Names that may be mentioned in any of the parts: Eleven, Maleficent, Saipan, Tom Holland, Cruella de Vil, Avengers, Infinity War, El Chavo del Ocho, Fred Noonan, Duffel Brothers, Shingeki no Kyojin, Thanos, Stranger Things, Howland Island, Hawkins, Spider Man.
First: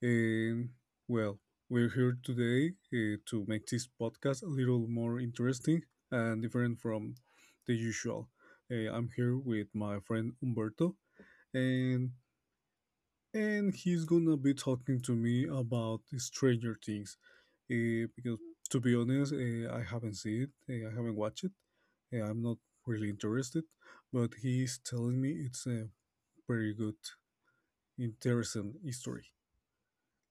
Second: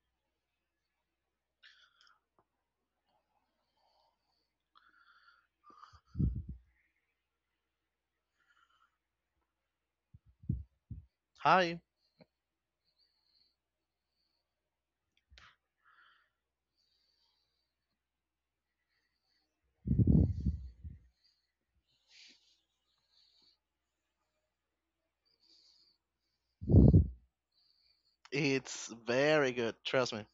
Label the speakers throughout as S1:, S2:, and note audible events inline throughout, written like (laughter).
S1: and well, we're here today to make this podcast a little more interesting and different from the usual. I'm here with my friend Umberto,
S2: Hi.
S1: and and he's gonna be talking to me about Stranger Things, because to be honest, I haven't seen it, I haven't watched it, I'm not really interested, but he's telling me it's pretty good. Interesting
S2: It's
S1: history.
S2: very good, trust me.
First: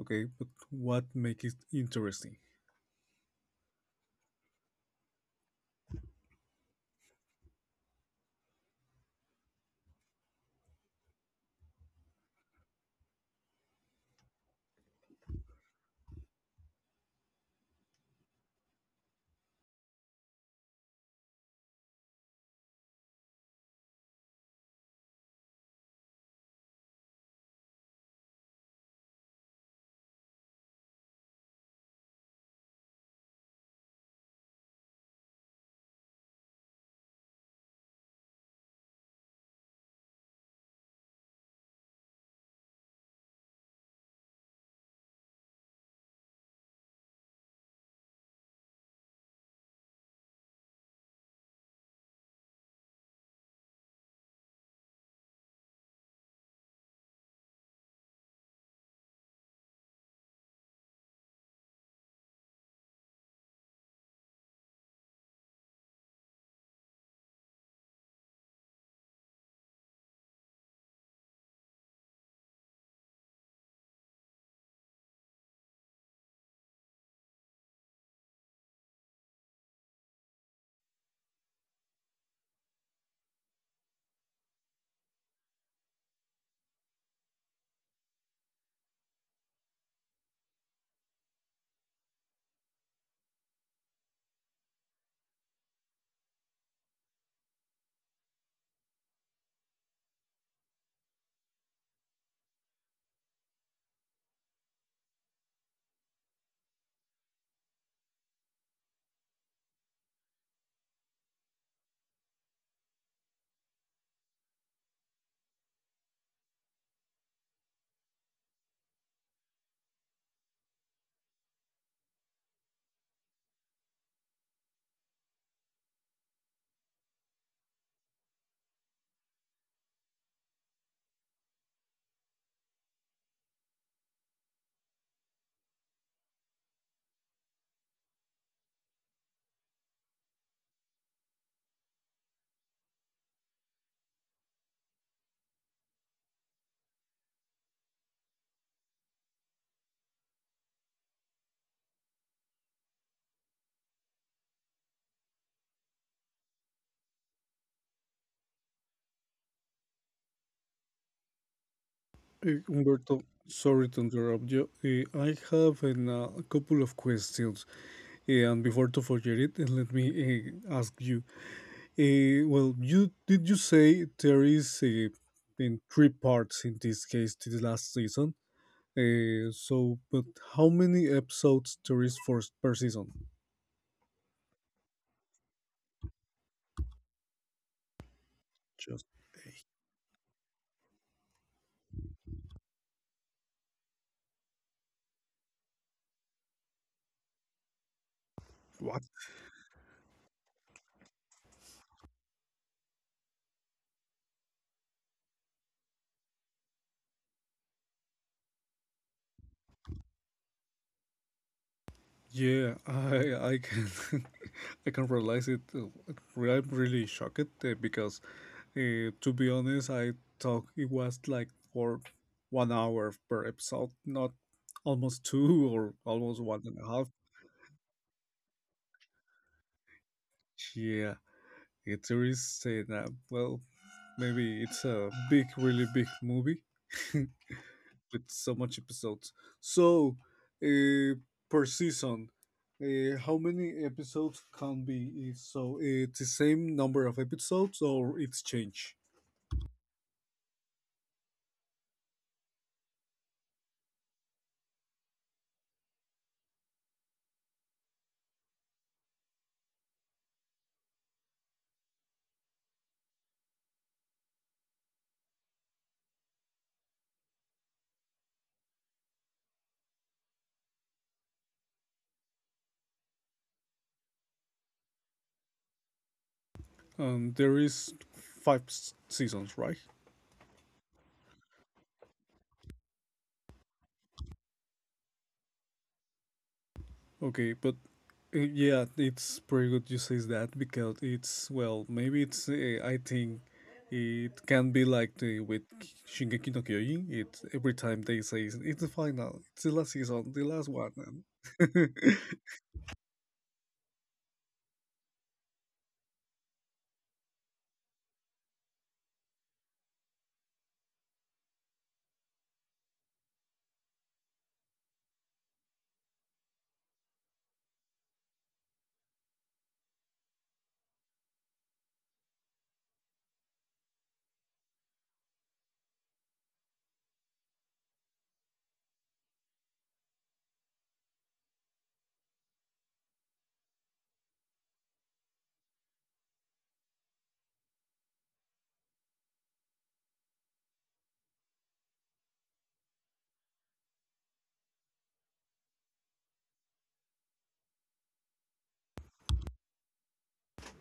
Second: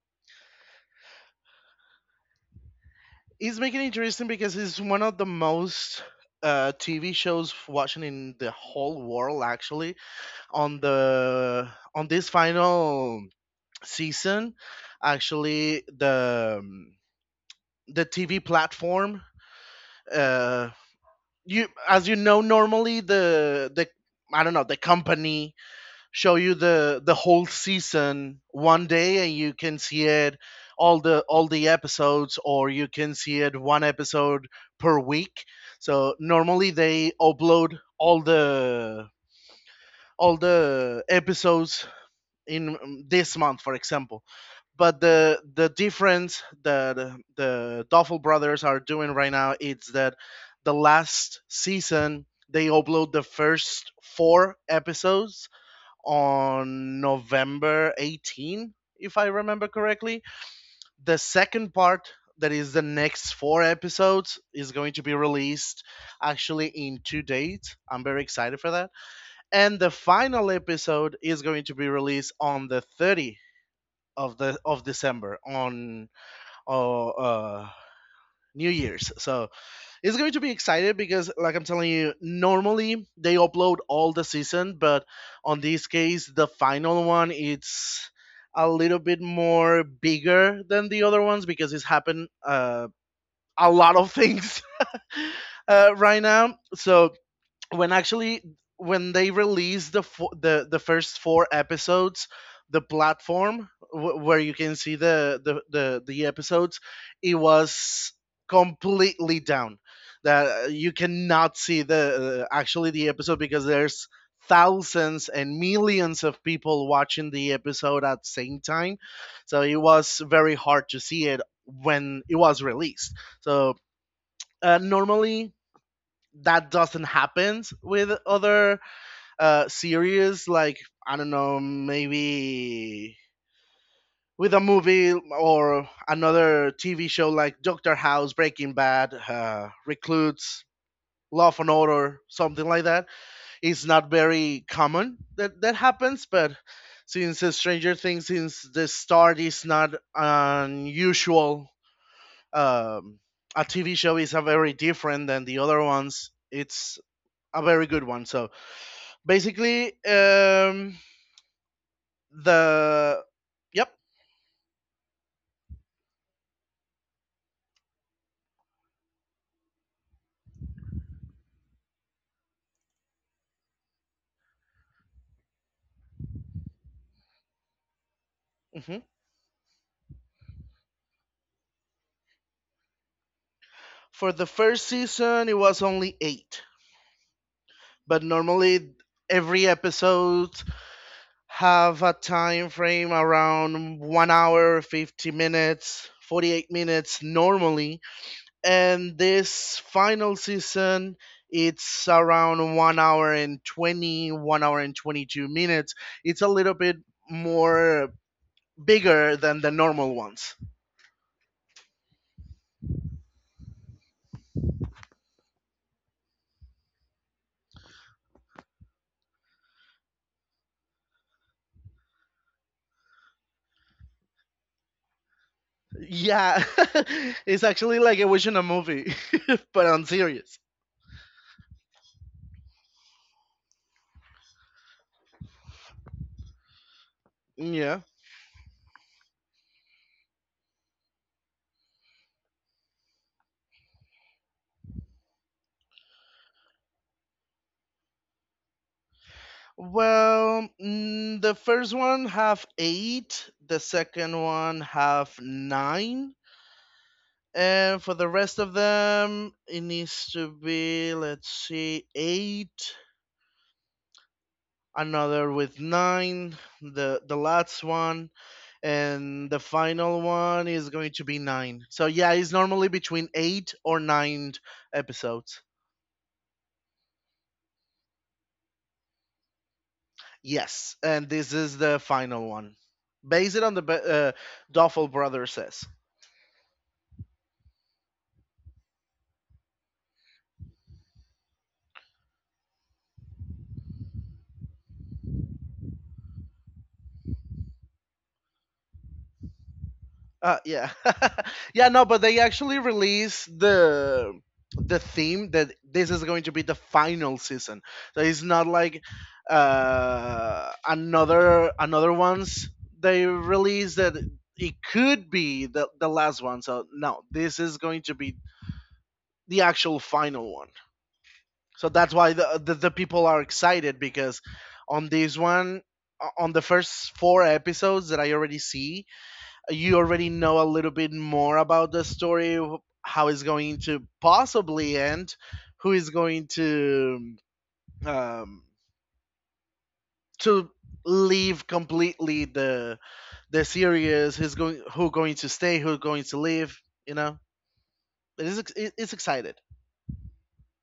S1: Okay, but what makes it interesting?
S2: It's making it interesting because it's one of the most TV shows watching in the whole world actually on the on this final season. Actually, the TV platform, uh you, as you know, normally, the I don't know, the company show you the whole season one day, and you can see it, all the episodes, or you can see it one episode per week. So normally they upload all the episodes in this month for example. But the difference that the Duffel brothers are doing right now is that the last season they upload the first four episodes on November 18, if I remember correctly. The second part, that is the next four episodes, is going to be released actually in two dates. I'm very excited for that. And the final episode is going to be released on the 30th of the of December on uh, uh, New Year's. So it's going to be exciting because, like I'm telling you, normally they upload all the season, but on this case the final one, it's a little bit more bigger than the other ones because it's happened a lot of things (laughs) right now. So when actually when they released the first four episodes, the platform where you can see the episodes, it was completely down, that you cannot see the actually the episode because there's thousands and millions of people watching the episode at the same time, so it was very hard to see it when it was released. So normally that doesn't happen with other series, like, I don't know, maybe with a movie or another TV show like Doctor House, Breaking Bad, Reclutes, Love and Order, something like that. It's not very common that happens, but since Stranger Things, since the start, is not unusual. um, a TV show is a very different than the other ones. It's a very good one. So basically,
S1: Humberto,
S2: the.
S1: sorry
S2: Yep.
S1: to interrupt you. I have a couple of questions. And before to forget it, let me ask you. Well, you did you say there is in three parts in this case this last season?
S2: Hmm.
S1: So, but how many episodes there is for per season?
S2: For the first season, it was only eight, but normally
S1: Just.
S2: every episode have a time frame around 1 hour, 50 minutes, 48 minutes normally, and this final season. It's around 1 hour and 20, 1 hour and 22 minutes. It's a little bit more bigger than the normal ones.
S1: Yeah, I can. (laughs) I can realize it. I'm really shocked because to be honest, I thought it was like for 1 hour per episode, not almost two or almost one
S2: Yeah,
S1: and a half.
S2: (laughs) it's actually like a wish in a movie, (laughs) but I'm serious.
S1: Yeah, a tourist say that well maybe it's a big really big movie (laughs)
S2: Yeah.
S1: with so much episodes so uh, per season how many episodes can be is so it's the same number of episodes or it's changed.
S2: Well, the first one have eight, the second one have nine, and for the rest of them, it needs to be, let's see, eight, another with nine, the last one, and the final one is going to be nine. So yeah, it's normally between eight or nine episodes.
S1: There is five seasons, right?
S2: Yes, and this is the final one, based on Duffel Brothers says.
S1: Okay, but yeah, it's pretty good you says that because it's well, maybe it's I think it can be like the with Shingeki no Kyojin. It's every time they say it's the final, it's the last season, the last
S2: Yeah,
S1: one.
S2: (laughs)
S1: And
S2: yeah, no, but they actually released the theme that this is going to be the final season. So it's not like another ones they released that it could be the last one. So no, this is going to be the actual final one. So that's why the people are excited because on this one, on the first four episodes that I already see, you already know a little bit more about the story, how it's going to possibly end, who is going to um, to leave completely the series, who's going, who going to stay, who going to leave, you know. It is ex- it- it's excited.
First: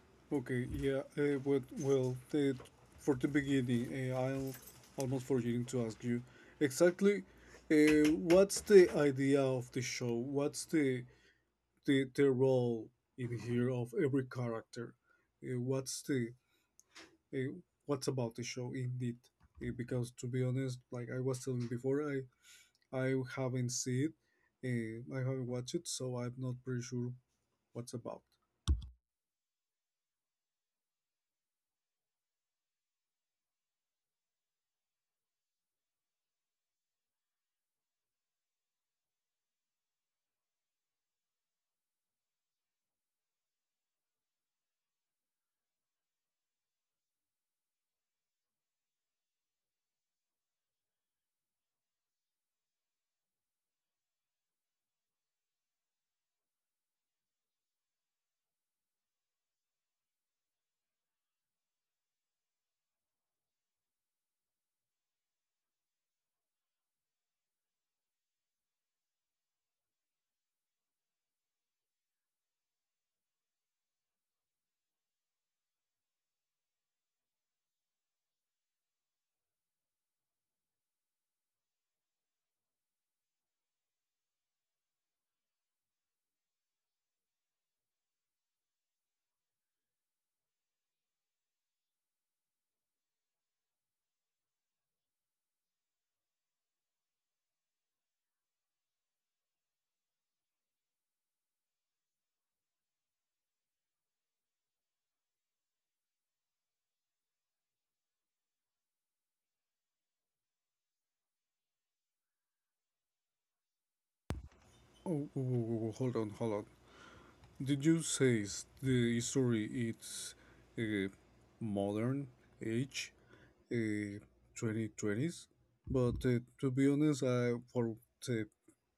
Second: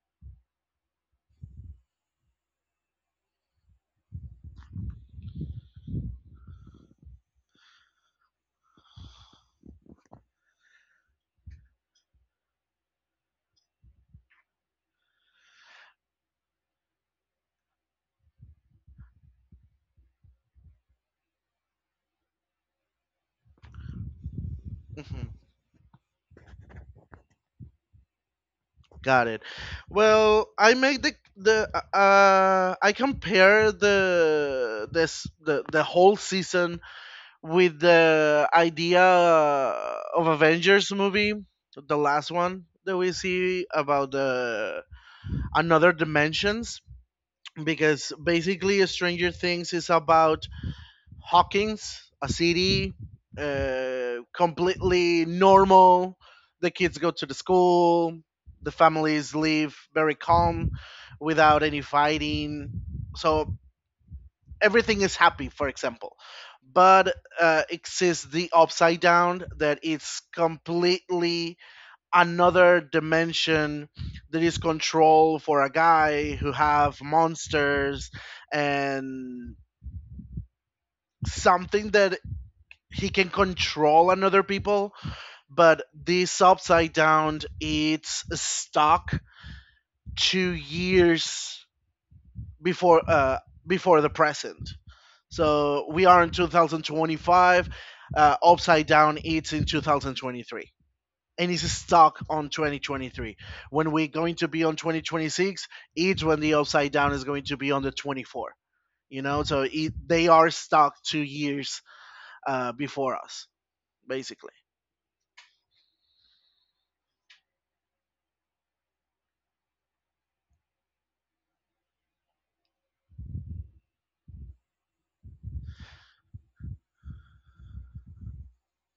S1: (laughs) okay, yeah, but well, the, for the beginning, I'm almost forgetting to ask you exactly what's the idea of the show? What's the the role in here of every character. Uh, what's the uh, what's about the show indeed? Because to be honest, like I was telling before, I haven't seen it. I
S2: Mm-hmm.
S1: haven't watched it, so I'm not pretty sure what's about.
S2: Got it. Well, I make the I compare the whole season with the idea of Avengers movie, the last one that we see about the another dimensions, because basically Stranger Things is about Hawkins, a city, completely normal. The kids go to the school. The families live very calm, without any fighting. So everything is happy, for example. But exists the upside down, that it's completely another dimension that is controlled for a guy who have monsters and something that he can control another people, but this upside down it's stuck 2 years before before the present. So we are in 2025. Upside down it's in 2023, and it's stuck on 2023. When we're going to be on 2026, it's when the upside down is going to be on the 24, you know. So it, they are stuck 2 years before us, basically.
S1: Oh, oh, oh, oh, hold on, hold on. Did you say the story it's uh, modern age, uh, 2020s? But to be honest, I for the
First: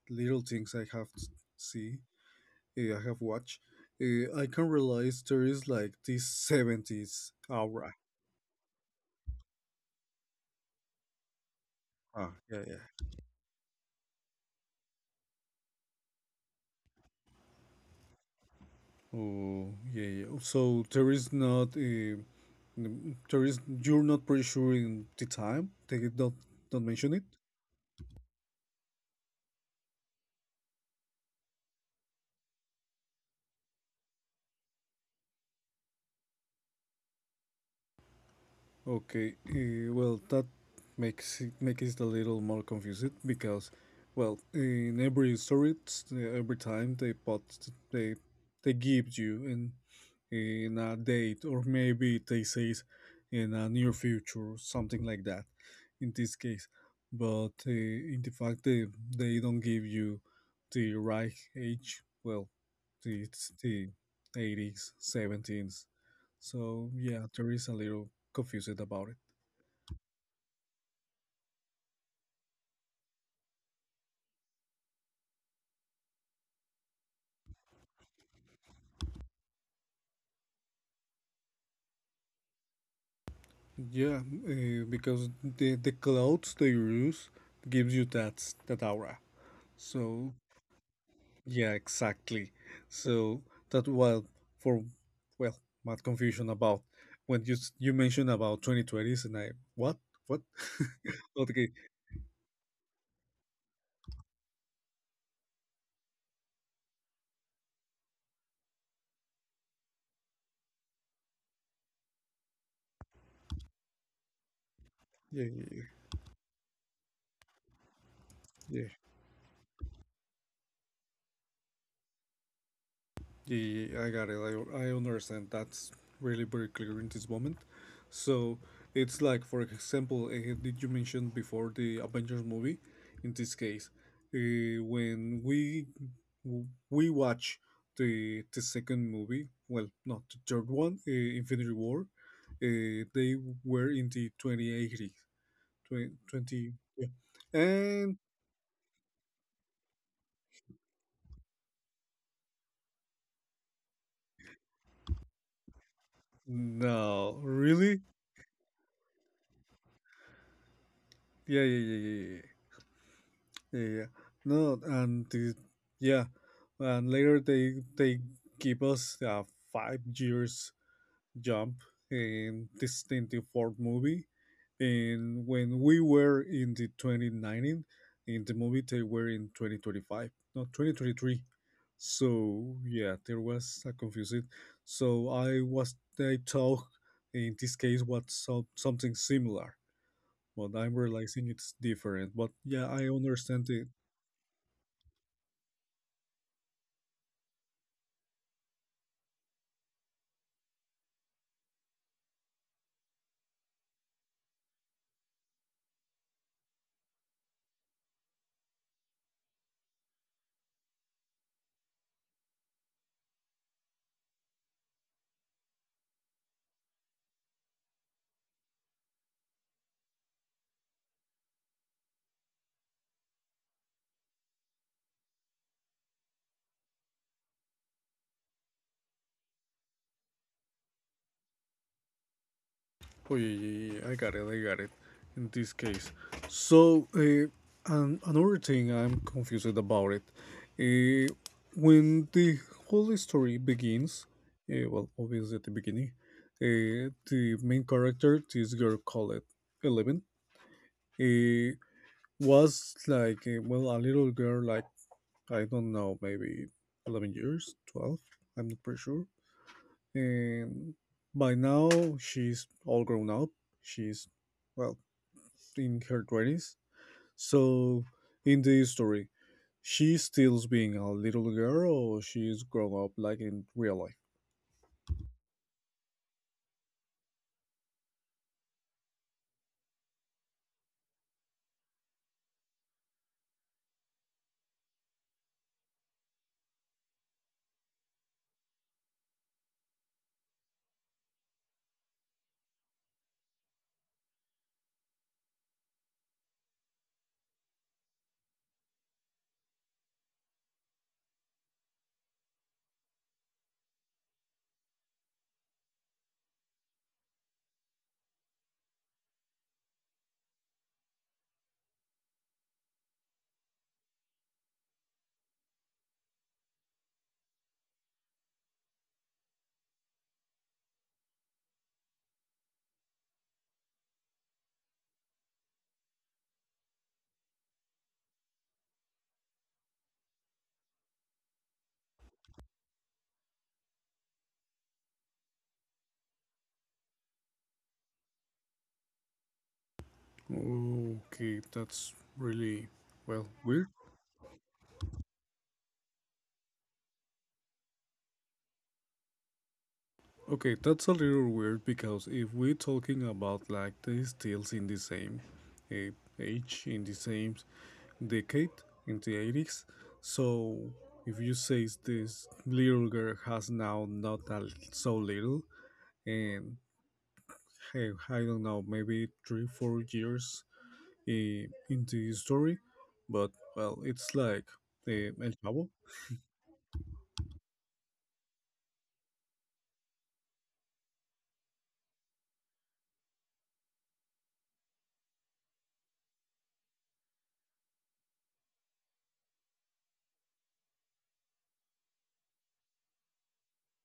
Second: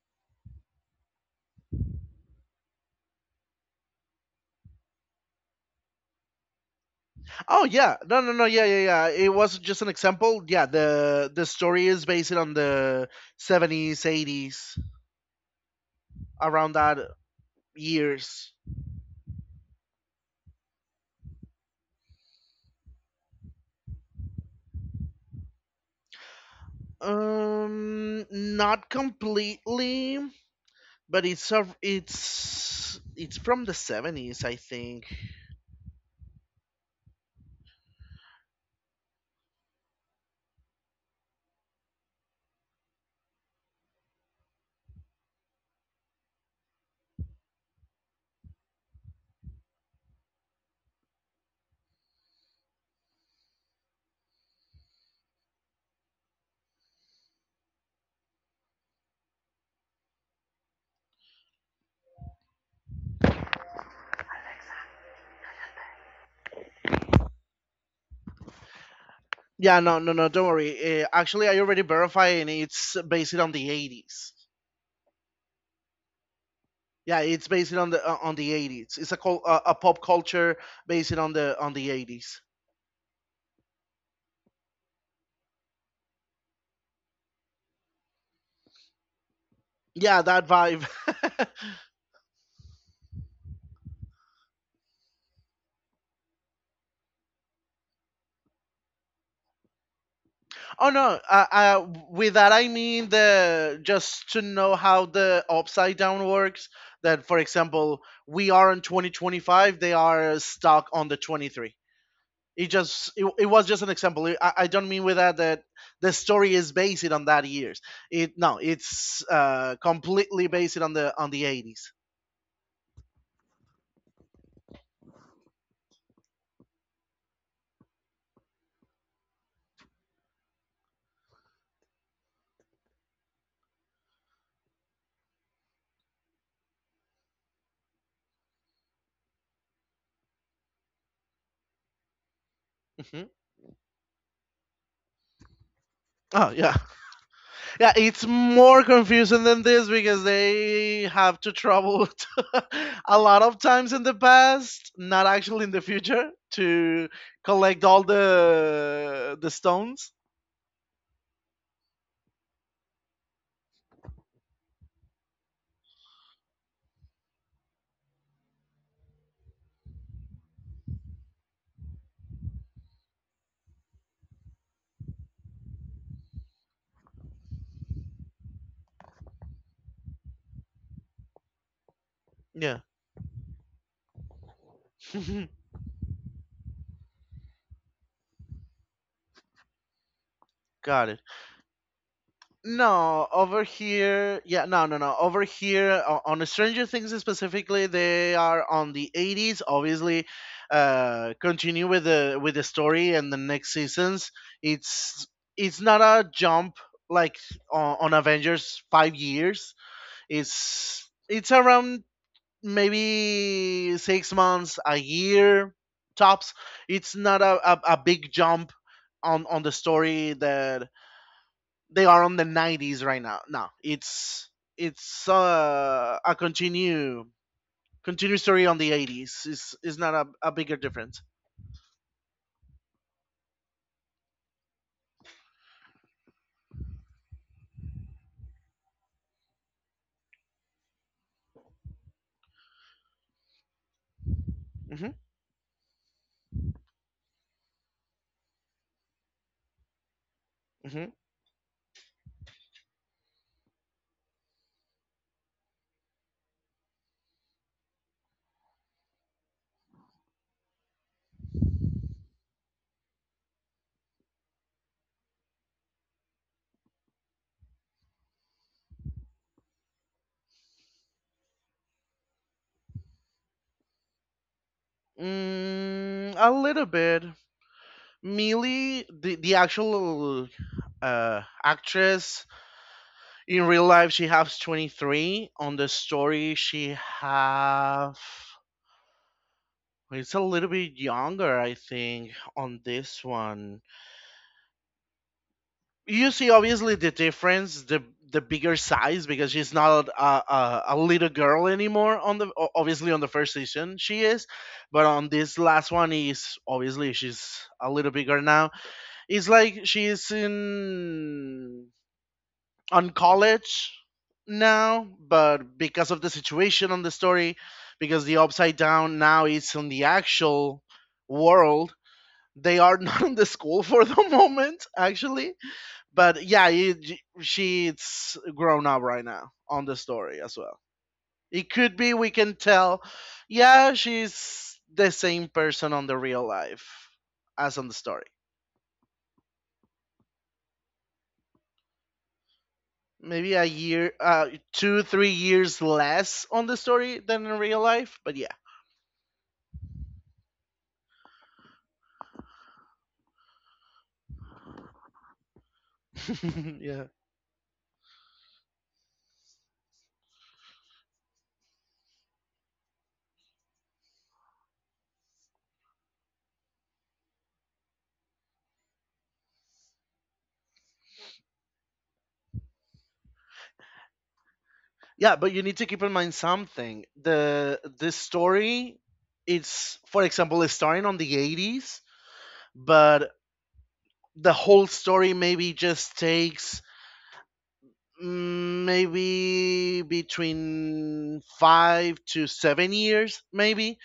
S1: little things I have see, I have watched. I can realize there is like this 70s
S2: Oh
S1: aura.
S2: yeah, no, no, no, yeah, yeah, yeah. It was just an example. Yeah, the story is based
S1: Ah,
S2: on
S1: yeah, yeah.
S2: the 70s, eighties, around that years.
S1: Oh, yeah, yeah. So there is not there is you're not pretty sure in the time. They did not mention it.
S2: Not completely, but it's a- it's it's from the 70s, I think.
S1: Okay. Well, that makes it a little more confusing because, well, in every story, it's, every time they put they they give you and in a date or maybe they say it in a near future something like that in this case but in the fact that they don't give you the right age, well, it's the 80s, 70s, so yeah, there is a little confused about it.
S2: Yeah, no, no, no. Don't worry. Actually, I already verified, and it's based on the 80s. Yeah, it's based on the 80s. It's a a pop culture based on the 80s.
S1: Yeah, because the clothes they use gives you that aura,
S2: Yeah,
S1: so
S2: that vibe. (laughs)
S1: Yeah, exactly. So that, well, for, well, my confusion about when you you mentioned about 2020s and I what
S2: Oh no,
S1: (laughs) okay,
S2: with that I mean, the just to know how the upside down works. That, for example, we are on 2025, they are stuck on the 23. It just it, it was just an example. I don't mean with that
S1: yeah,
S2: that
S1: yeah, yeah.
S2: the story is based on that years. It no,
S1: Yeah.
S2: it's completely based on the 80s.
S1: Yeah, I got it. I understand. That's really very clear in this moment. So it's like, for example, did you mention before the Avengers movie? In this case, uh, when we watch the second movie, well, not the third one, Infinity War,
S2: Hmm.
S1: they were in the twenty
S2: Oh
S1: twenty.
S2: yeah.
S1: Yeah.
S2: Yeah,
S1: And
S2: it's more confusing than this because they have to travel (laughs) to a lot of times in the past, not actually in the future, to
S1: no,
S2: collect
S1: really,
S2: all the stones.
S1: yeah, yeah, yeah, yeah. Yeah. Yeah. Yeah, no, and the, yeah, and later they give us a 5 years jump in the fourth movie, and when we were in the 2019, in the movie they were in 2025, no, 2023. So
S2: Yeah.
S1: yeah, there was a confusion. So
S2: (laughs)
S1: I talk in this case was something similar, but I'm
S2: Got it.
S1: realizing it's different. But yeah, I
S2: No, over
S1: understand the,
S2: here, yeah, no, no, no. Over here, on Stranger Things specifically, they are on the 80s. Obviously, continue with the story and the next seasons. It's it's not a jump like on Avengers 5 years. It's around maybe 6 months, a year tops. It's not a big jump on the story that they are on the 90s right now. No, it's a continue story on the 80s. It's not a bigger difference.
S1: Oh yeah, yeah, yeah, I got it. I got it. In this case, so and another thing I'm confused about it. Uh, when the whole story begins, well,
S2: Hmm.
S1: obviously at the beginning, the main character, this girl called Eleven,
S2: Hmm.
S1: uh, was like well a little girl, like I don't know, maybe 11 years, 12. I'm not pretty sure. And by now she's all grown up. She's well in her 20s. So, in the story, she stills being a little girl or she's grown up like in real life?
S2: Mm, a little bit. Millie, the actual actress in real life, she has 23. On the story, she have. It's a little bit younger, I think, on this one. You see, obviously, the difference, the bigger size because she's not a little girl anymore on the obviously on the first season she is, but on this last one is obviously she's a little bigger now. It's like she's in, on college now, but because of the situation on the story, because the upside down now is on the actual world, they are not (laughs) in the school for the moment actually. But yeah, it, she's grown up right now on the story as well. It could be we can tell, yeah, she's the same person on the real life as on the story.
S1: Okay, that's really, well,
S2: Maybe a
S1: weird.
S2: year, two, 3 years less on the story than in real life, but yeah,
S1: Okay, that's a little weird because if we're talking about like they still in the same uh,
S2: (laughs)
S1: age, in
S2: yeah,
S1: the same decade, in the 80s, so if you say this little girl has now not that so little, and hey, I don't know, maybe three, 4 years into the story, but well, it's like
S2: yeah.
S1: El
S2: But you need to
S1: Chavo.
S2: keep in mind something. The story, it's, for example, it's starting on the 80s, but the whole story maybe just takes, maybe between 5 to 7 years, maybe.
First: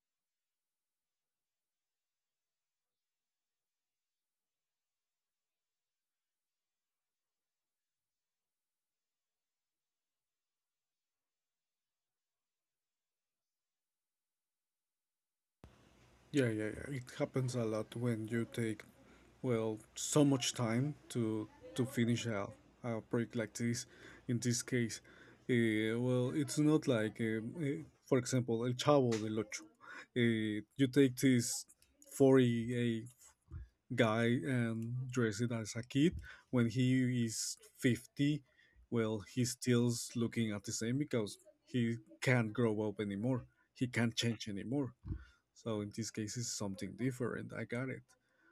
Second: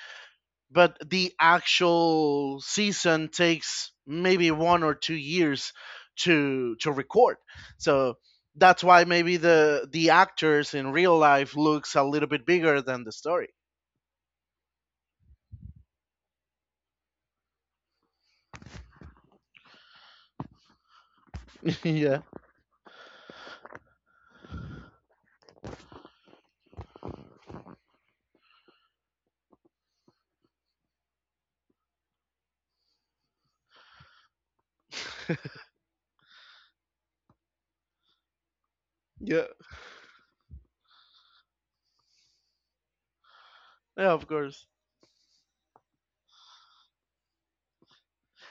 S2: But the actual season takes maybe 1 or 2 years to record. So that's why maybe the actors in real life looks a little bit bigger than the story.
S1: Yeah, yeah, yeah. It happens a lot when you take, well, so much time to
S2: (laughs)
S1: to
S2: Yeah,
S1: finish a project like this. In this case, well, it's not like, for example, El Chavo del Ocho. You take this 48 guy and dress it as a kid when he is 50, well,
S2: yeah.
S1: he's still looking at the same because he can't grow up anymore, he
S2: Yeah,
S1: can't
S2: of
S1: change
S2: course.
S1: anymore, so in this case it's something different. I got it.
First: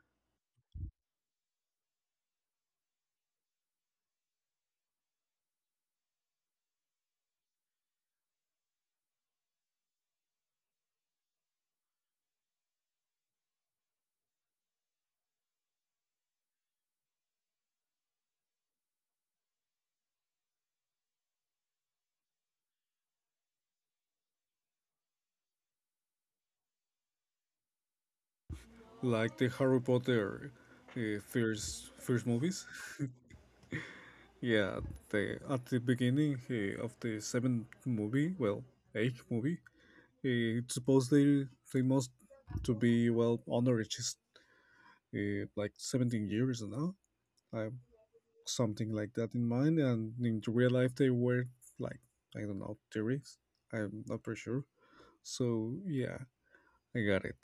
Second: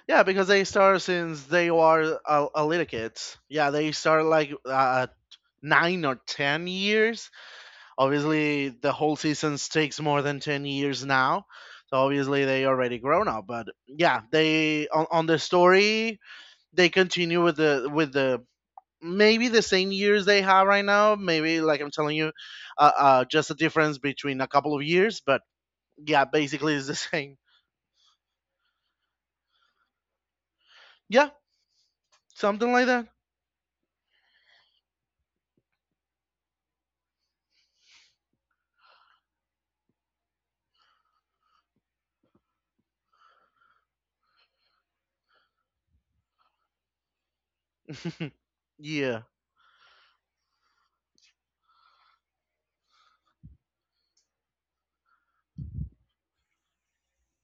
S2: Yeah, because they start since they were a little kids. Yeah, they start like 9 or 10 years. Obviously the whole season takes more than 10 years now, so obviously they already grown up. But yeah, they on the story, they continue with the, maybe the same years they have right now, maybe, like I'm telling you, just a difference between a couple of years. But yeah, basically it's the (laughs) same.
S1: Like the Harry Potter
S2: Yeah,
S1: first movies.
S2: something like that.
S1: (laughs) Yeah, the, at the beginning of the seventh movie, well, eighth movie, it's supposed they must to be well underage, like 17 years now. I have
S2: (laughs)
S1: something like
S2: Yeah.
S1: that in mind, and in the real life, they were like, I don't know, theories. I'm not pretty sure. So, yeah, I got it.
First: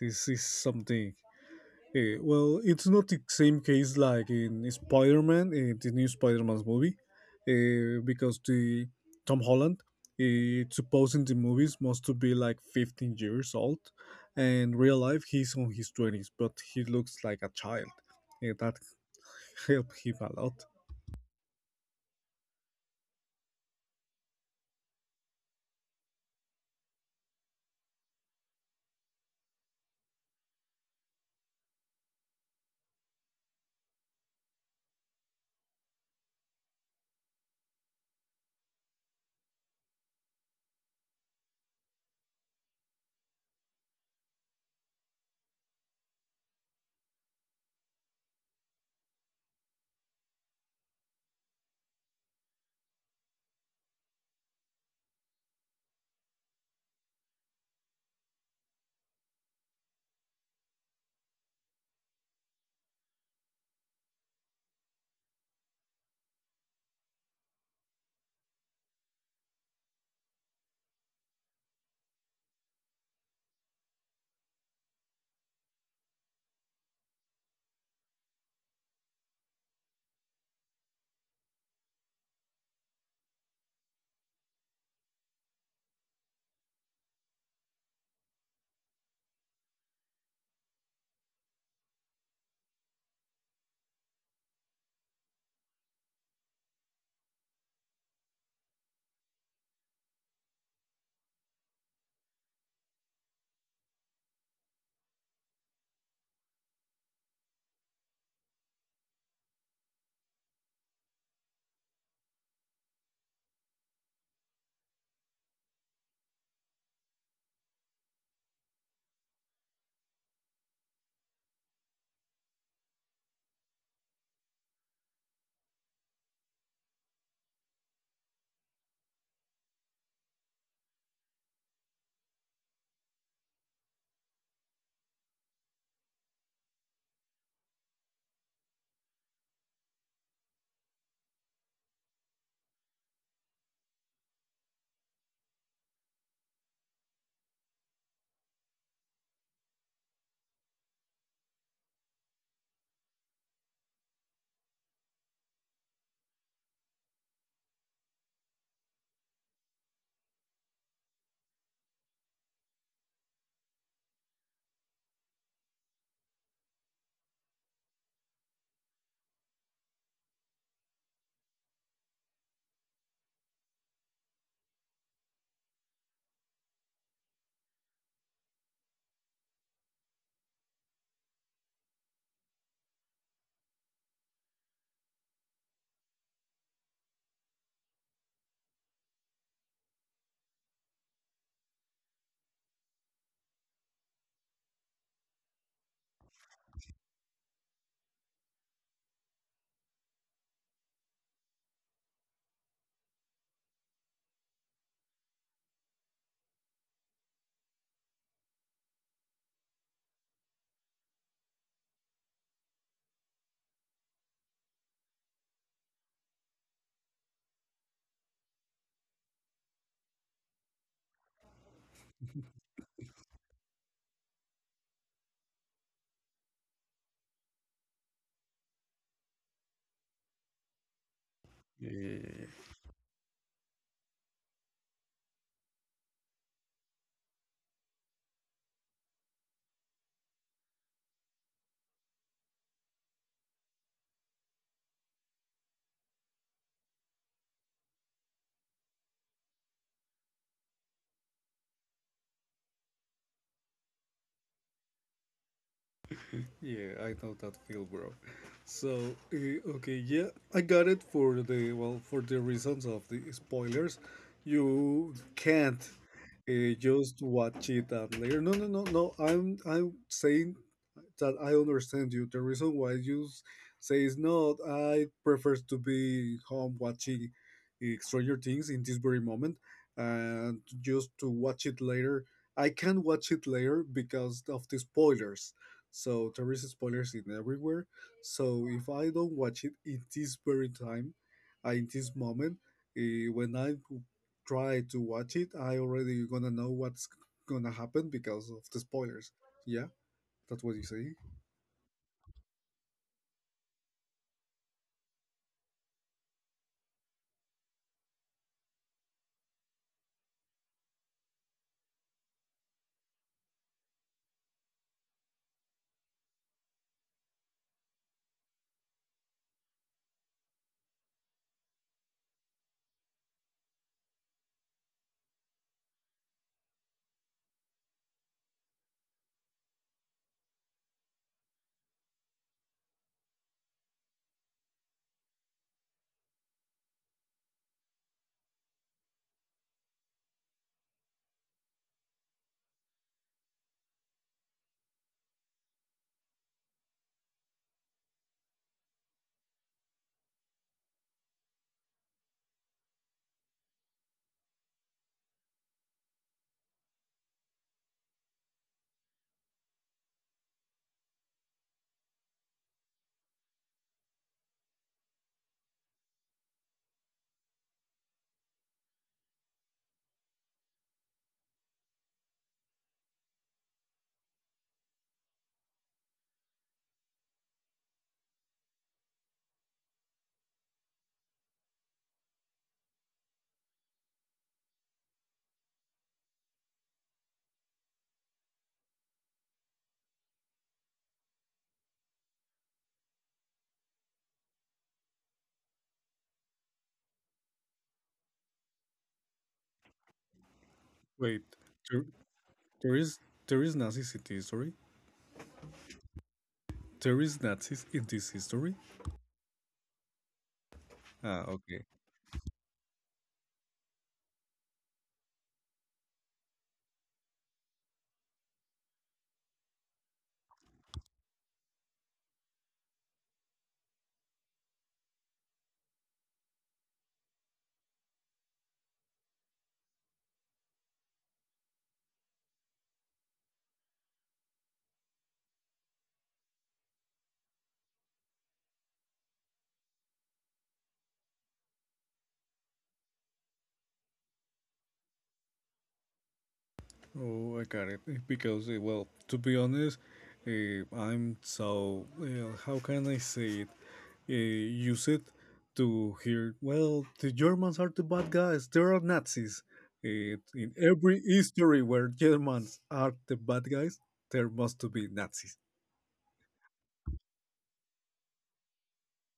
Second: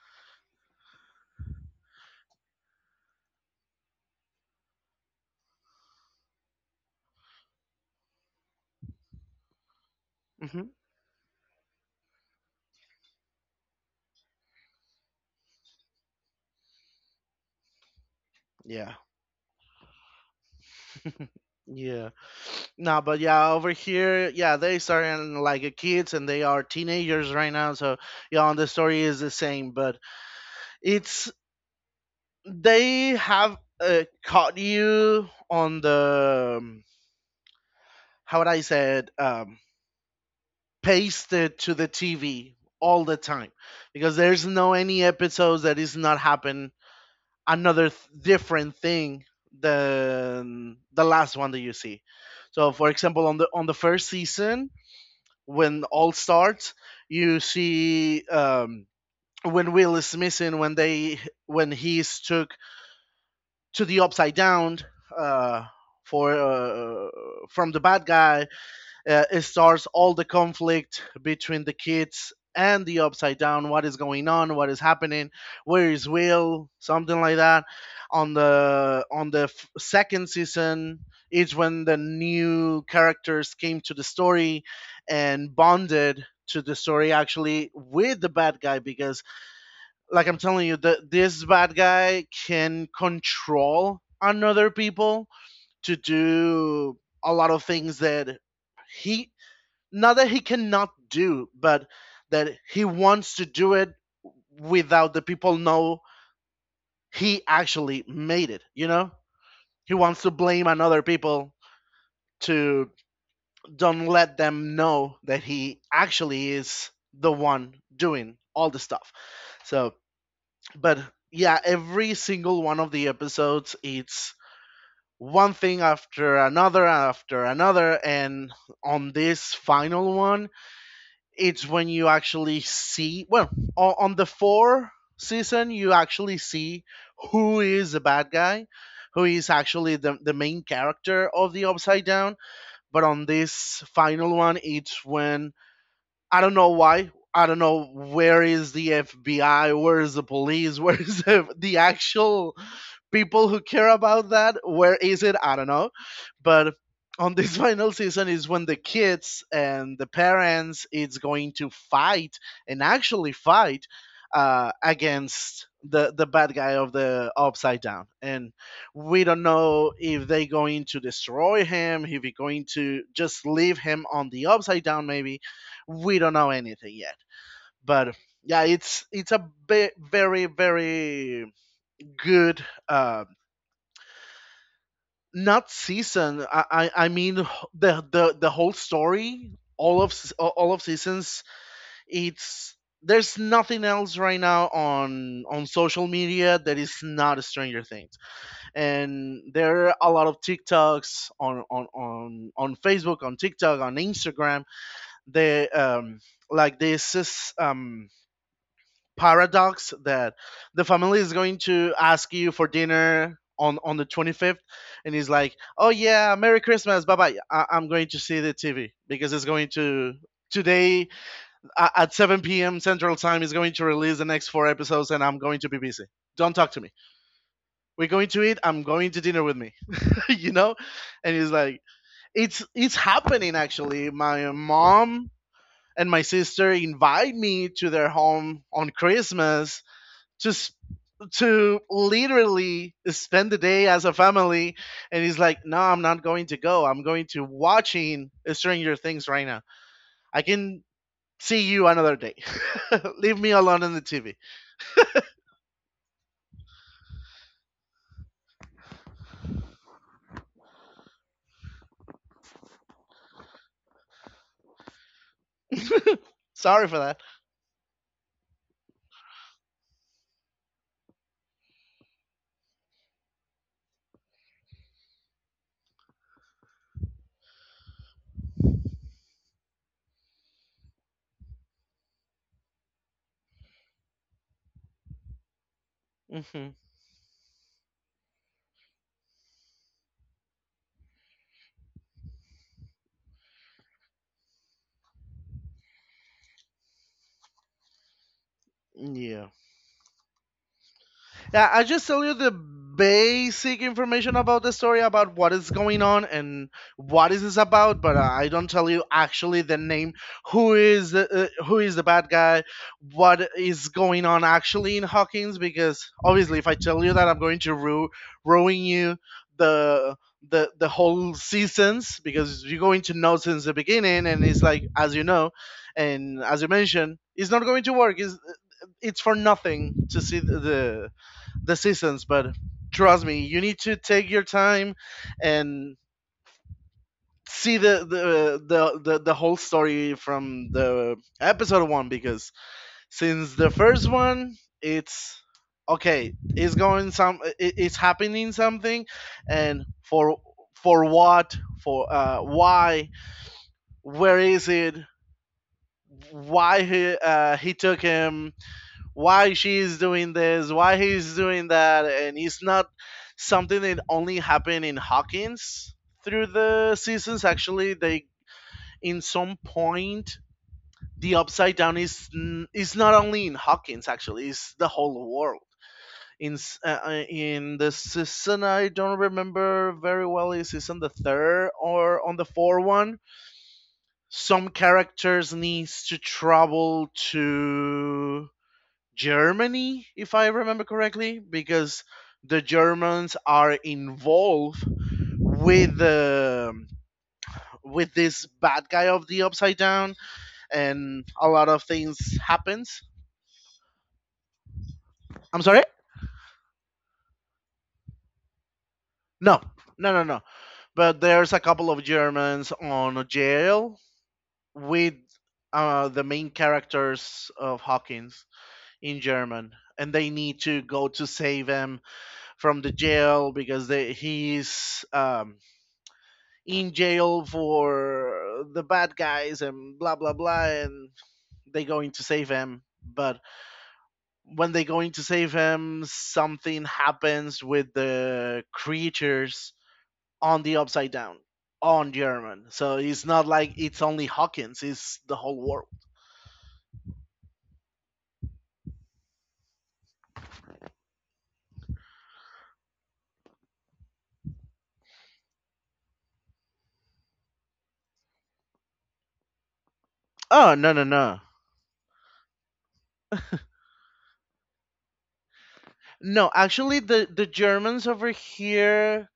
S1: This is something. Well, it's not the same case like in Spider Man, in the new Spider Man's movie, because the Tom Holland. It's
S2: Hmm.
S1: supposed in the movies must to be like 15 years old, and real life he's on his 20s but he looks like a child, that
S2: Yeah.
S1: help him a lot.
S2: Yeah. No, but yeah, over here, yeah, they starting like kids and they are teenagers right now. So yeah, and the story is the same, but it's, they have caught you on the, how would I say it, pasted to the TV all the time because there's no any episodes that is not happen another different thing than the last one that you see. So for example, on the first season when all starts, you see, when Will is missing, when they when he's took to the upside down, uh, for from the bad guy, it starts all the conflict between the kids and the upside down, what is going on, what is happening, where is Will, something like that. On the second season is when the new characters came to the story and bonded to the story, actually, with the bad guy, because, like I'm telling you, this bad guy can control another people to do a lot of things that he, not that he cannot do, but that he wants to do it without the people know he actually made it. You know, he wants to blame another people to don't let them know that he actually is the one doing all the stuff. So, but yeah, every single one of the episodes, it's one thing after another after another. And on this final one, it's when you actually see, well, on the four season you actually see who is the bad guy, who is actually the main character of the upside down. But on this final one, it's when, I don't know why, I don't know, where is the FBI, where is the police, (laughs) where is the actual people who care about that. Where is it? I don't know. But on this (laughs) final season is when the kids and the parents it's going to fight, and actually fight against the bad guy of the upside down, and we don't know if they going to destroy him, if he going to just leave him on the upside down, maybe we don't know anything yet. But yeah, it's a very, very good, not season. I mean, the whole story. All of seasons. It's, there's nothing else right now on social media that is not Stranger Things, and there are a lot of TikToks on on Facebook, on TikTok, on Instagram. They, like this is, paradox, that the family is going to ask you for dinner on the 25th, and he's like, oh yeah, merry Christmas, bye bye, I'm going to see the tv because it's going to, today, at 7 p.m. central time is going to release the next four episodes, and I'm going to be busy, don't talk to me, we're going to eat, I'm going to dinner with me. (laughs) you know and he's like,
S1: Yeah,
S2: it's happening, actually my mom and my sister invite me to their home on Christmas to literally spend the day as a family. And he's like, no, I'm not going to go, I'm going to watching Stranger Things right now, I can see you another day, (laughs) leave me alone on the tv.
S1: yeah, I know that feel, bro. So, okay, yeah, I got it for the well, for the reasons of the spoilers. You can't
S2: Sorry for that.
S1: just watch it and later. No, no, no, no. I'm saying that I understand you. The reason why you say is not, I prefer to be home watching Stranger Things in this very moment and just to watch it later. I can watch it later because of the spoilers. So there is
S2: Hmm.
S1: spoilers in everywhere. So if I don't watch it in this very time, in this moment, when I try to watch it, I already gonna know what's gonna happen because of the spoilers.
S2: Yeah.
S1: Yeah, that's what you say.
S2: Yeah, I just tell you the basic information about the story, about what is going on and what is this about, but I don't tell you actually the name, who is the bad guy, what is going on actually in Hawkins, because obviously if I tell you that, I'm going to ruin you the the whole seasons, because you're going to know since the beginning, and it's like, as you know, and as you mentioned, it's not going to work. It's for nothing to see the seasons. But trust me, you need to take your time and see the whole story from the episode one, because since the first one, it's okay, it's going some, it's happening something, and for what, for, why, where is it, why he, he took him, why she's doing this, why he's doing that, and it's not something that only happened in Hawkins through the seasons. Actually, they, in some point, the upside down is not only in Hawkins. Actually, it's the whole world. In in the season, I don't remember very well, is it's on the third or on the fourth one. Some characters needs to travel to Germany, if I remember correctly, because the Germans are involved with the with this bad guy of the upside down, and
S1: Wait,
S2: a lot of
S1: there,
S2: things
S1: there
S2: happens.
S1: is there is Nazis in the history.
S2: I'm sorry.
S1: There is Nazis in this history.
S2: No, no, no, no. But
S1: Ah,
S2: there's a
S1: okay.
S2: couple of Germans on a jail with the main characters of Hawkins in German, and they need to go to save him from the jail because he's, in jail for the bad guys and blah blah blah, and they going to save him, but when they going to save him, something happens with the creatures on the upside down, on German. So it's not like it's only Hawkins, it's the whole world.
S1: Oh, I got it. Because well, to be honest, I'm so how can I say it? Uh, Use it to hear. Well, the Germans are the bad guys. They are Nazis. It, in
S2: Oh, no, no,
S1: every
S2: no.
S1: history where Germans are the bad guys, there must to be Nazis.
S2: No, actually, the Germans over here,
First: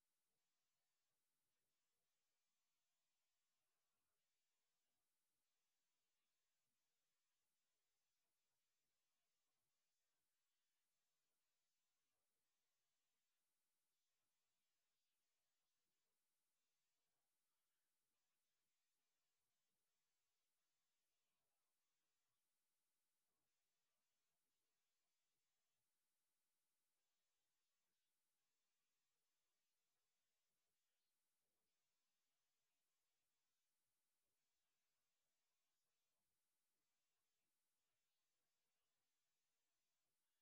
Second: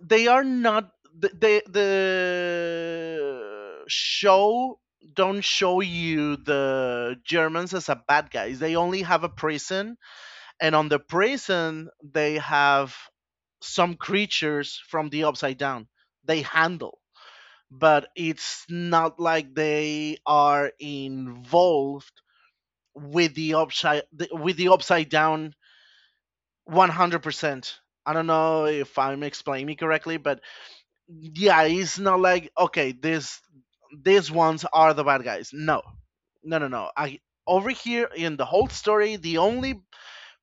S2: they are not, the show don't show you the Germans as a bad guys. They only have a prison, and on the prison they have some creatures from the upside down. They handle, but it's not like they are involved with the upside with the upside down 100%. I don't know if I'm explaining correctly, but yeah, it's not like, okay, this these ones are the bad guys. No, no, no, no. I, over here in the whole story, the only,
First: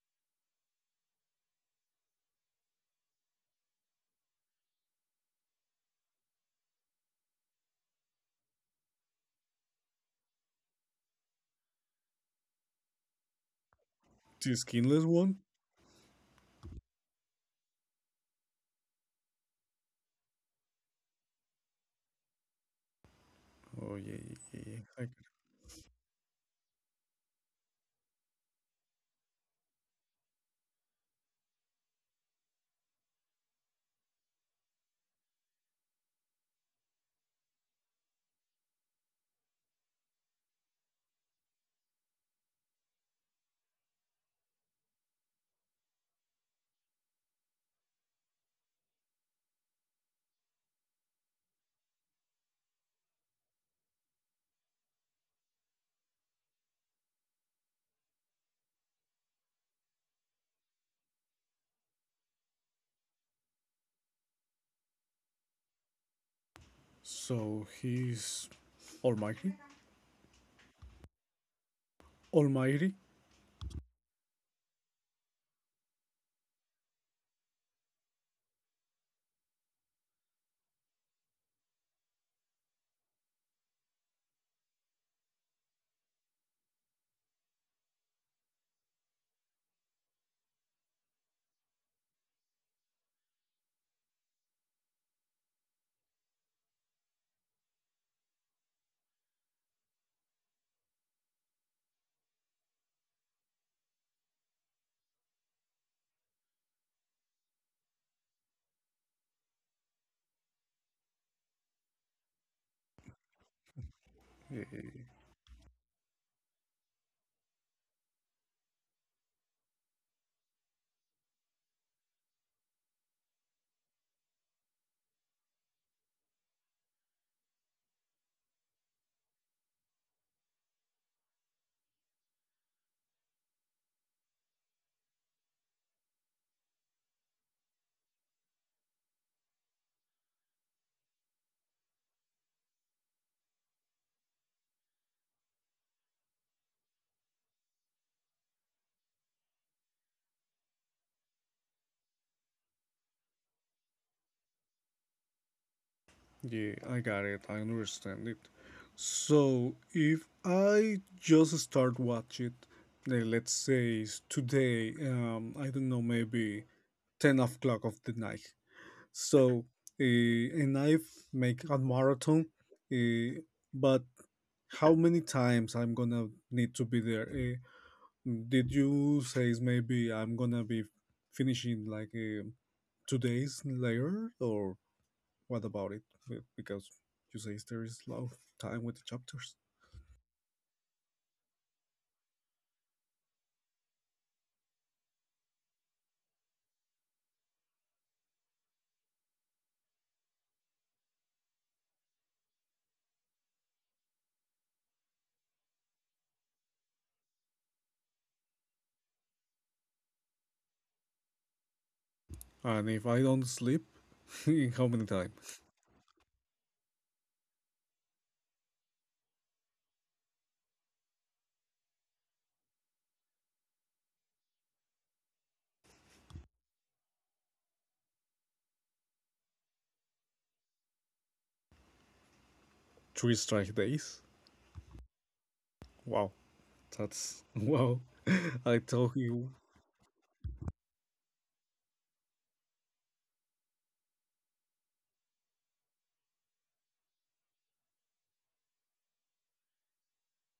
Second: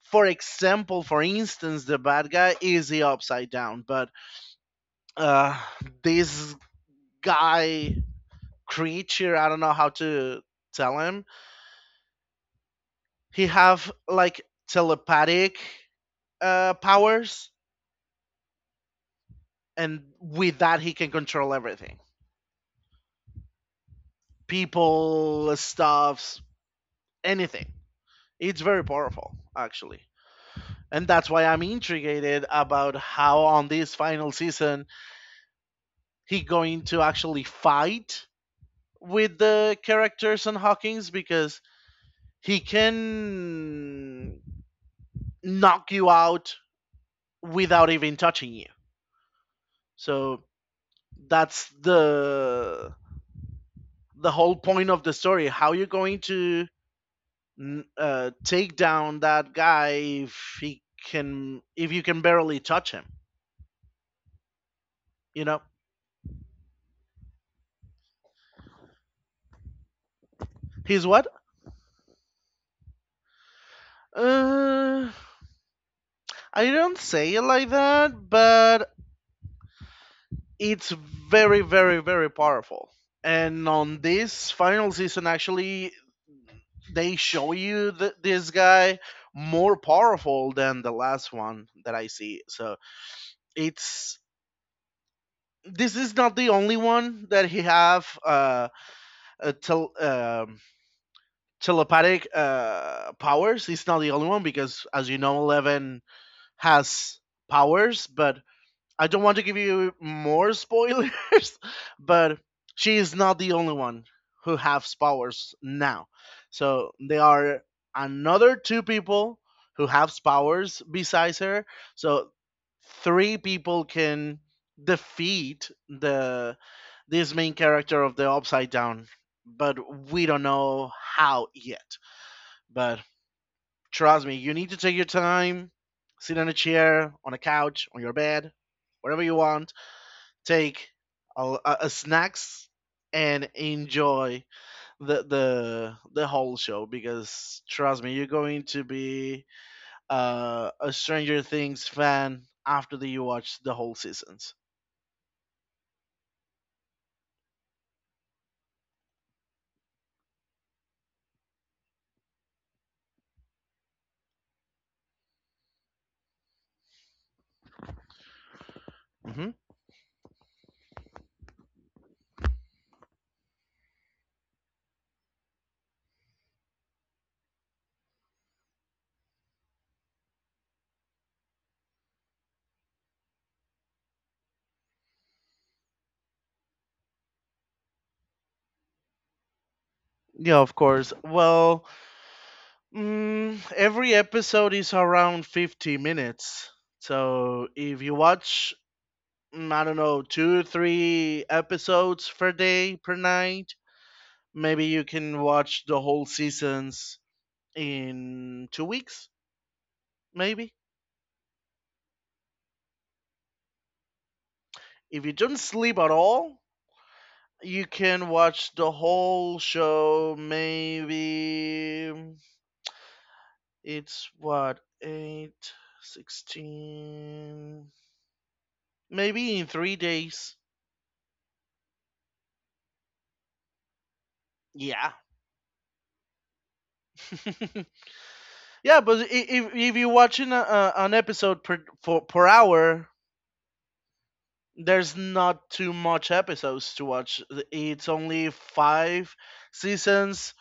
S2: for example, for instance, the bad guy is the upside down, but, uh, this guy creature, I don't know how to tell him. He have like
S1: The skinless one.
S2: telepathic powers, and with that he can control everything,
S1: Oh yeah, yeah, yeah. Yeah.
S2: people, stuffs, anything. It's very powerful, actually. And that's why I'm intrigued about how on this final season he going to actually fight with the characters on Hawkins, because he can knock you out without even touching you. So that's the whole point of the story. How you are going to take down that guy if he can if you can barely touch him? You know,
S1: So he's almighty?
S2: he's what?
S1: Almighty?
S2: Uh, I don't say it like that, but it's very, very, very powerful. And on this final season, actually, they show you this guy more powerful than the last one that I see. So it's, this is not the only one that he have a telepathic powers. It's not the only one because, as you know, Eleven has powers, but I don't want to give you more spoilers, (laughs) but she is not the only one who
S1: Yeah,
S2: has powers now. So there are another two people who have powers besides her. So three people can defeat the this main character of the upside down, but we don't know how yet. But trust me, you need to take your time, sit on a chair, on a couch, on your bed, wherever you want, take snacks and enjoy the whole show, because trust me, you're going to be a Stranger Things fan after that you watch the whole seasons.
S1: yeah, I got it. I understand it. So if I just start watch it, let's say today, I don't know, maybe 10 o'clock of the night.
S2: Hmm.
S1: So, and I make a marathon, eh, but how many times I'm gonna need to be there? Did you say maybe I'm gonna be finishing like 2 days later, or what about it? Because you say there is a lot of time with the chapters.
S2: Yeah, of course. Well, every episode is around 50 minutes. So if you watch, I don't know, two, three episodes per day, per night, maybe you can watch the whole seasons in 2 weeks, maybe.
S1: And if I don't sleep, (laughs) in how many
S2: If
S1: time?
S2: you don't sleep at all, you can watch the whole show. Maybe, it's what, 8, 16. Maybe in 3 days.
S1: Three strike days?
S2: Yeah.
S1: Wow, that's (laughs)
S2: (laughs)
S1: wow. I
S2: Yeah,
S1: told
S2: but
S1: you
S2: if you're watching an episode per, per hour, there's not too much episodes to watch. It's only five seasons,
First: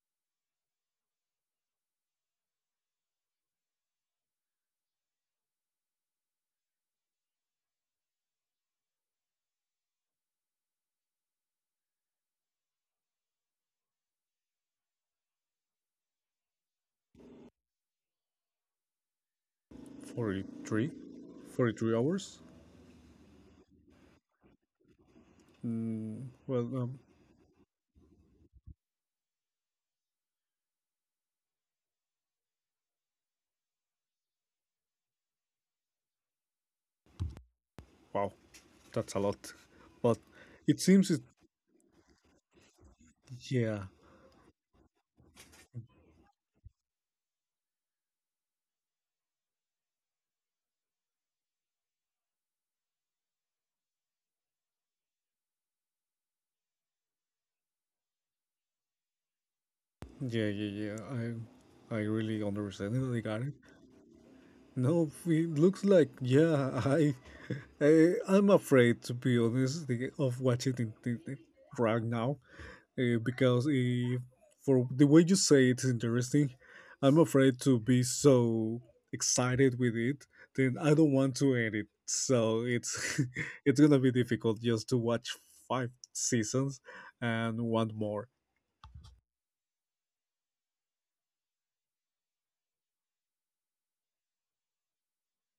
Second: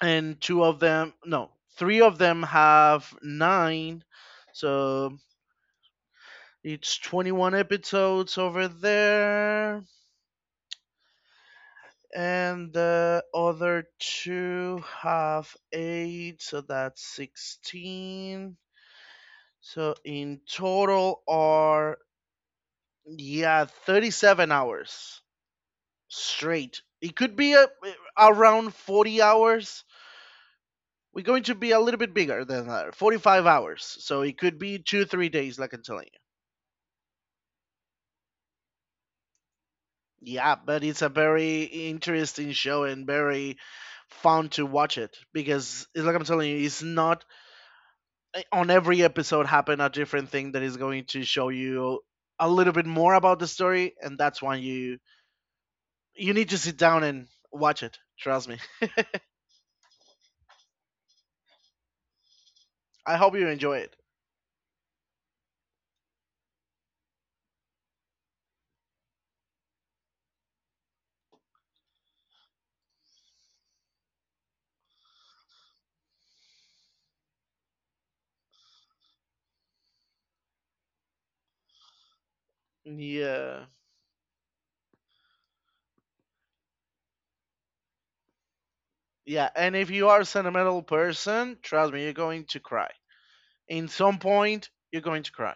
S2: and two of them no three of them have nine, so it's 21 episodes over there, and the other two have eight, so that's 16, so in
S1: 43,
S2: total
S1: 43
S2: are,
S1: hours.
S2: yeah, 37 hours
S1: Well,
S2: straight, it could be around 40 hours, we're going to be a little bit bigger than that, 45 hours, so it could be 2-3 days, like I'm telling you.
S1: wow, that's a lot. But
S2: Yeah,
S1: it
S2: but it's a
S1: seems it,
S2: very interesting show and very
S1: yeah.
S2: fun to watch it, because it's like I'm telling you, it's not, on every episode happen a different thing that is going to show you a little bit more about the story, and that's why you need to sit down and watch it. Trust me.
S1: Yeah, yeah, yeah. I really understand
S2: (laughs)
S1: (laughs)
S2: I
S1: got
S2: hope
S1: it.
S2: you enjoy it.
S1: No, it looks like yeah. I, (laughs) I'm afraid to be honest of watching it in- right now because if, for the way you say it's interesting, I'm afraid to be so excited with it. Then I don't want to end it. So it's (laughs)
S2: Yeah,
S1: it's gonna be difficult just to watch five seasons and one more.
S2: yeah, and if you are a sentimental person, trust me, you're going to cry. In some point, you're going to cry.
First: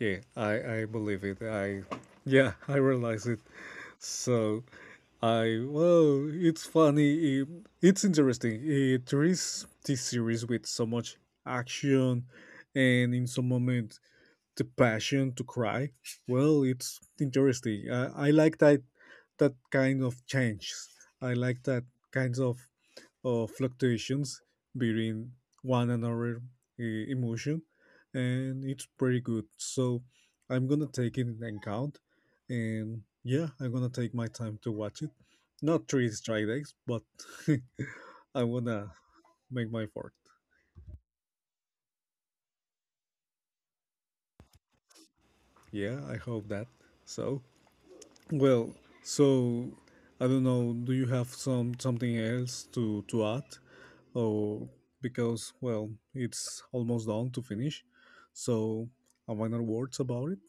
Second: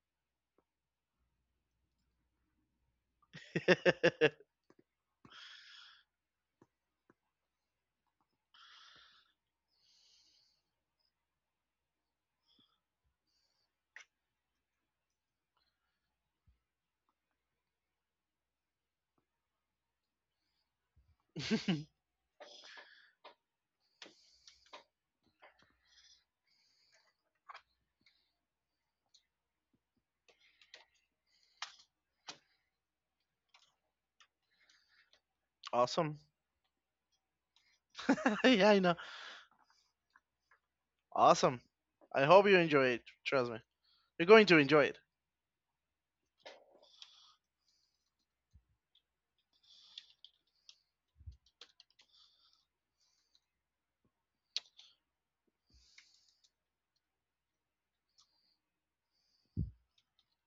S1: Yeah, I believe it. I yeah, (laughs) I realize it. So I well, it's funny. It's interesting. There is this series with so much action, and in some moment the passion to cry. Well, it's interesting. I like that kind of change. I like that
S2: (laughs)
S1: kinds of or fluctuations between one another emotion, and it's pretty good, so I'm gonna take it in account. And yeah, I'm gonna take my time to watch it, not three
S2: Awesome.
S1: strike days, but (laughs)
S2: (laughs)
S1: I
S2: Yeah, I
S1: wanna
S2: know.
S1: make my effort.
S2: Awesome. I hope you enjoy it. Trust me, you're going to enjoy it.
S1: Yeah, I hope that. So, well, so I don't know, do you have something else to add? Oh, because, well, it's almost done to finish. So, a minor words about it?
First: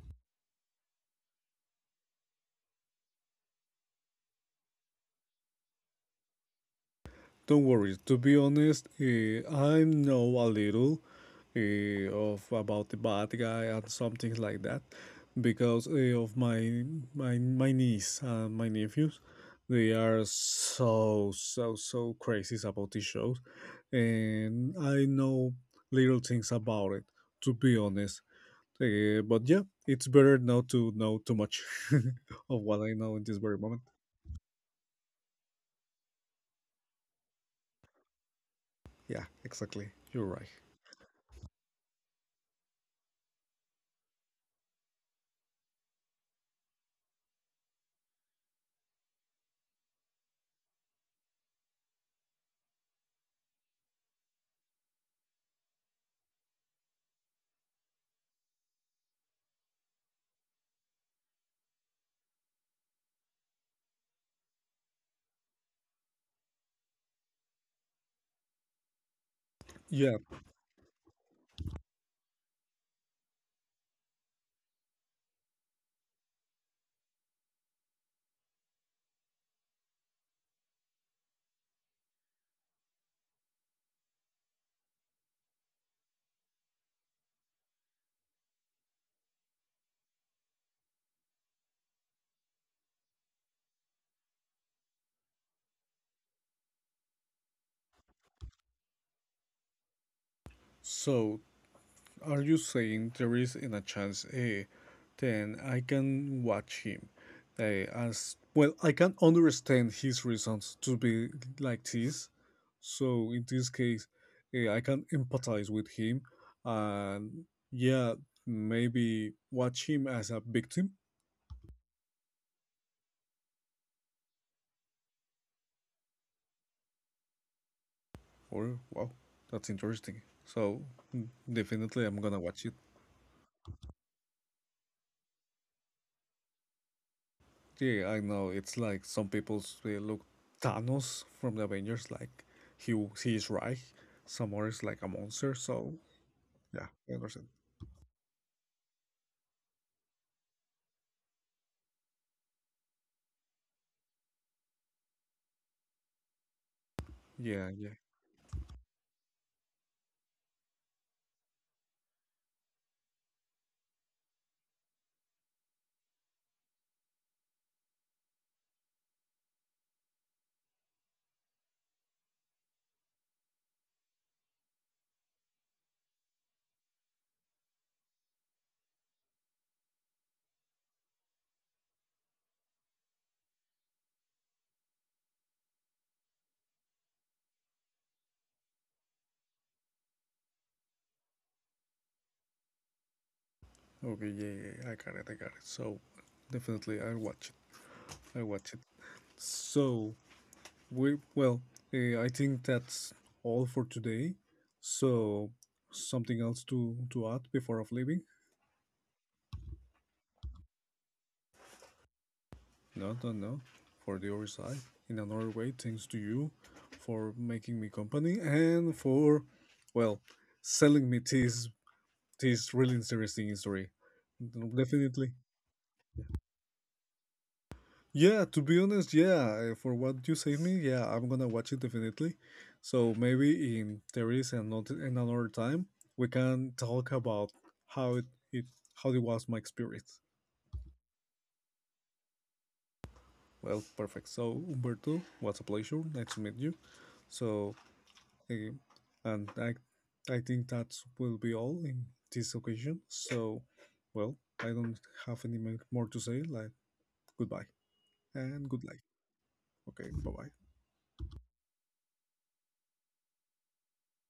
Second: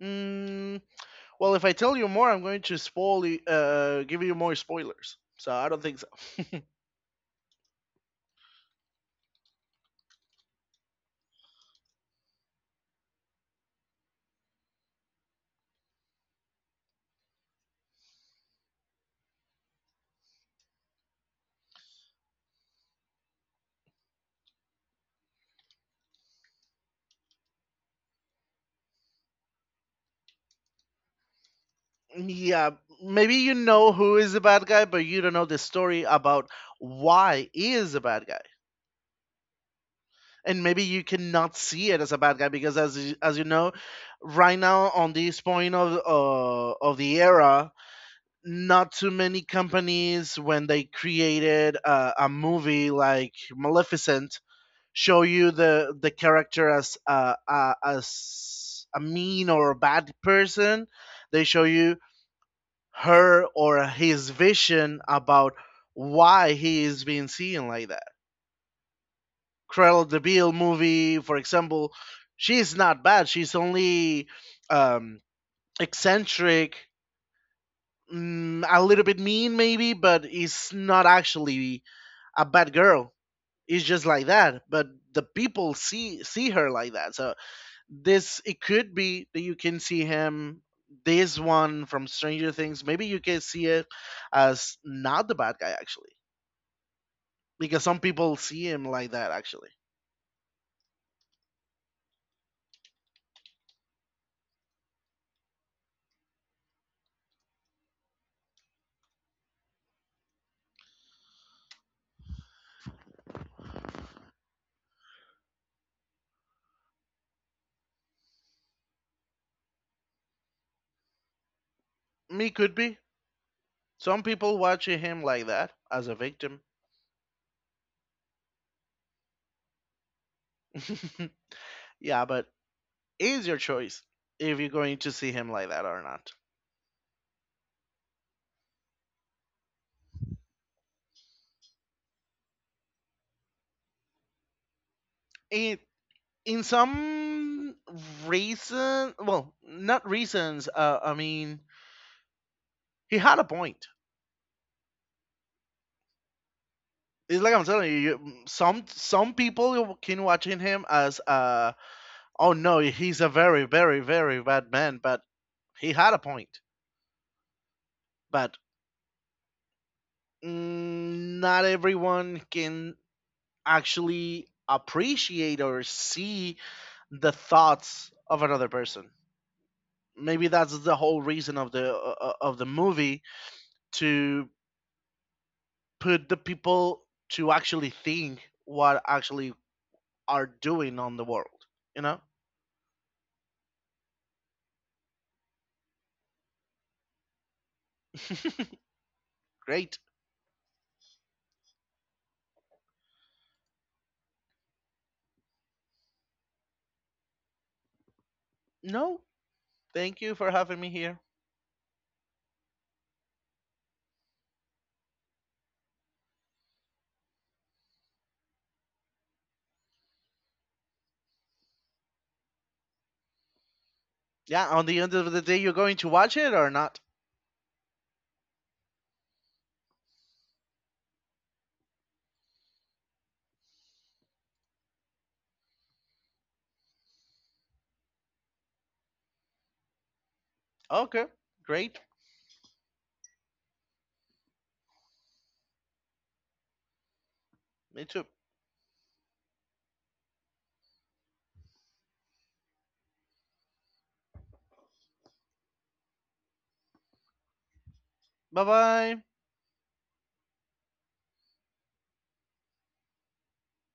S2: Mm, well, if I tell you more, I'm going to spoil. Give you more spoilers. So I don't think so.
S1: Don't worry, to be honest, I know a little of about the bad guy and some things like that because of my niece and my nephews. They are so, so, so crazy about these shows. And I know little things about it, to be honest. But yeah, it's better not to know too much
S2: (laughs)
S1: (laughs) of
S2: Yeah,
S1: what I know in
S2: maybe
S1: this
S2: you
S1: very moment.
S2: know who is the bad guy, but you don't know the story about why he is a bad guy.
S1: Yeah, exactly. You're right.
S2: And maybe you cannot see it as a bad guy because, as you know, right now on this point of, of the era, not too many companies, when they created a movie like Maleficent, show you the character as, as a mean or a bad person. They show you her or his vision about why he is being seen like that. Cruella de
S1: Yeah.
S2: Vil movie, for example, she's not bad. She's only, um, eccentric, a little bit mean, maybe, but it's not actually a bad girl. It's just like that, but the people see her like that. So this, it could be that you can see him, this one from Stranger Things. Maybe you can see it as not the bad guy, actually, because some people see him like that, actually.
S1: So, are you saying there is in a chance, then I can watch him, as well? I can understand his reasons to be like this. So in this case, I can empathize with him, and yeah, maybe watch him as a victim.
S2: Me could be. Some people watching him like that, as a victim.
S1: Or wow, that's interesting. So
S2: (laughs)
S1: definitely, I'm
S2: Yeah,
S1: gonna
S2: but
S1: watch it.
S2: it's your choice if you're going to see him like that or not.
S1: Yeah, I know it's like some people say, look Thanos from the Avengers, like he is right. Some others like a monster.
S2: And
S1: So
S2: in
S1: yeah, I understand.
S2: some reason, well, not reasons. I mean, he had a point. It's like I'm
S1: Yeah,
S2: telling
S1: yeah.
S2: you, some people can watching him as, oh, no, he's a very, very, very bad man, but he had a point. But, not everyone can actually appreciate or see the thoughts of another person. Maybe that's the whole reason of the movie, to put the people to actually think what actually are doing on the world. You know.
S1: Okay, yeah, yeah. Yeah, I got it. I got it. So definitely, I watch it. I watch it.
S2: Great.
S1: So we well, I think that's all for today. So something else to add before of leaving?
S2: No, thank you for having me here.
S1: No, no, no. For the other side, in another way, thanks to you for making me company and for, well, selling me this really interesting history.
S2: Yeah, on the end of
S1: Definitely.
S2: the day, you're going to watch it or not?
S1: Yeah, to be honest, yeah, for what you saved me, yeah, I'm gonna watch it definitely. So maybe in there is another time we can talk about how it, it how it was my experience.
S2: Okay, great.
S1: Well, perfect. So Umberto, was a pleasure. Nice to meet you. So
S2: Me too.
S1: Okay. And I think that will be all in this occasion. So, well, I don't have any more to say. Like, goodbye
S2: Bye
S1: and good life.
S2: bye.
S1: Okay, bye bye.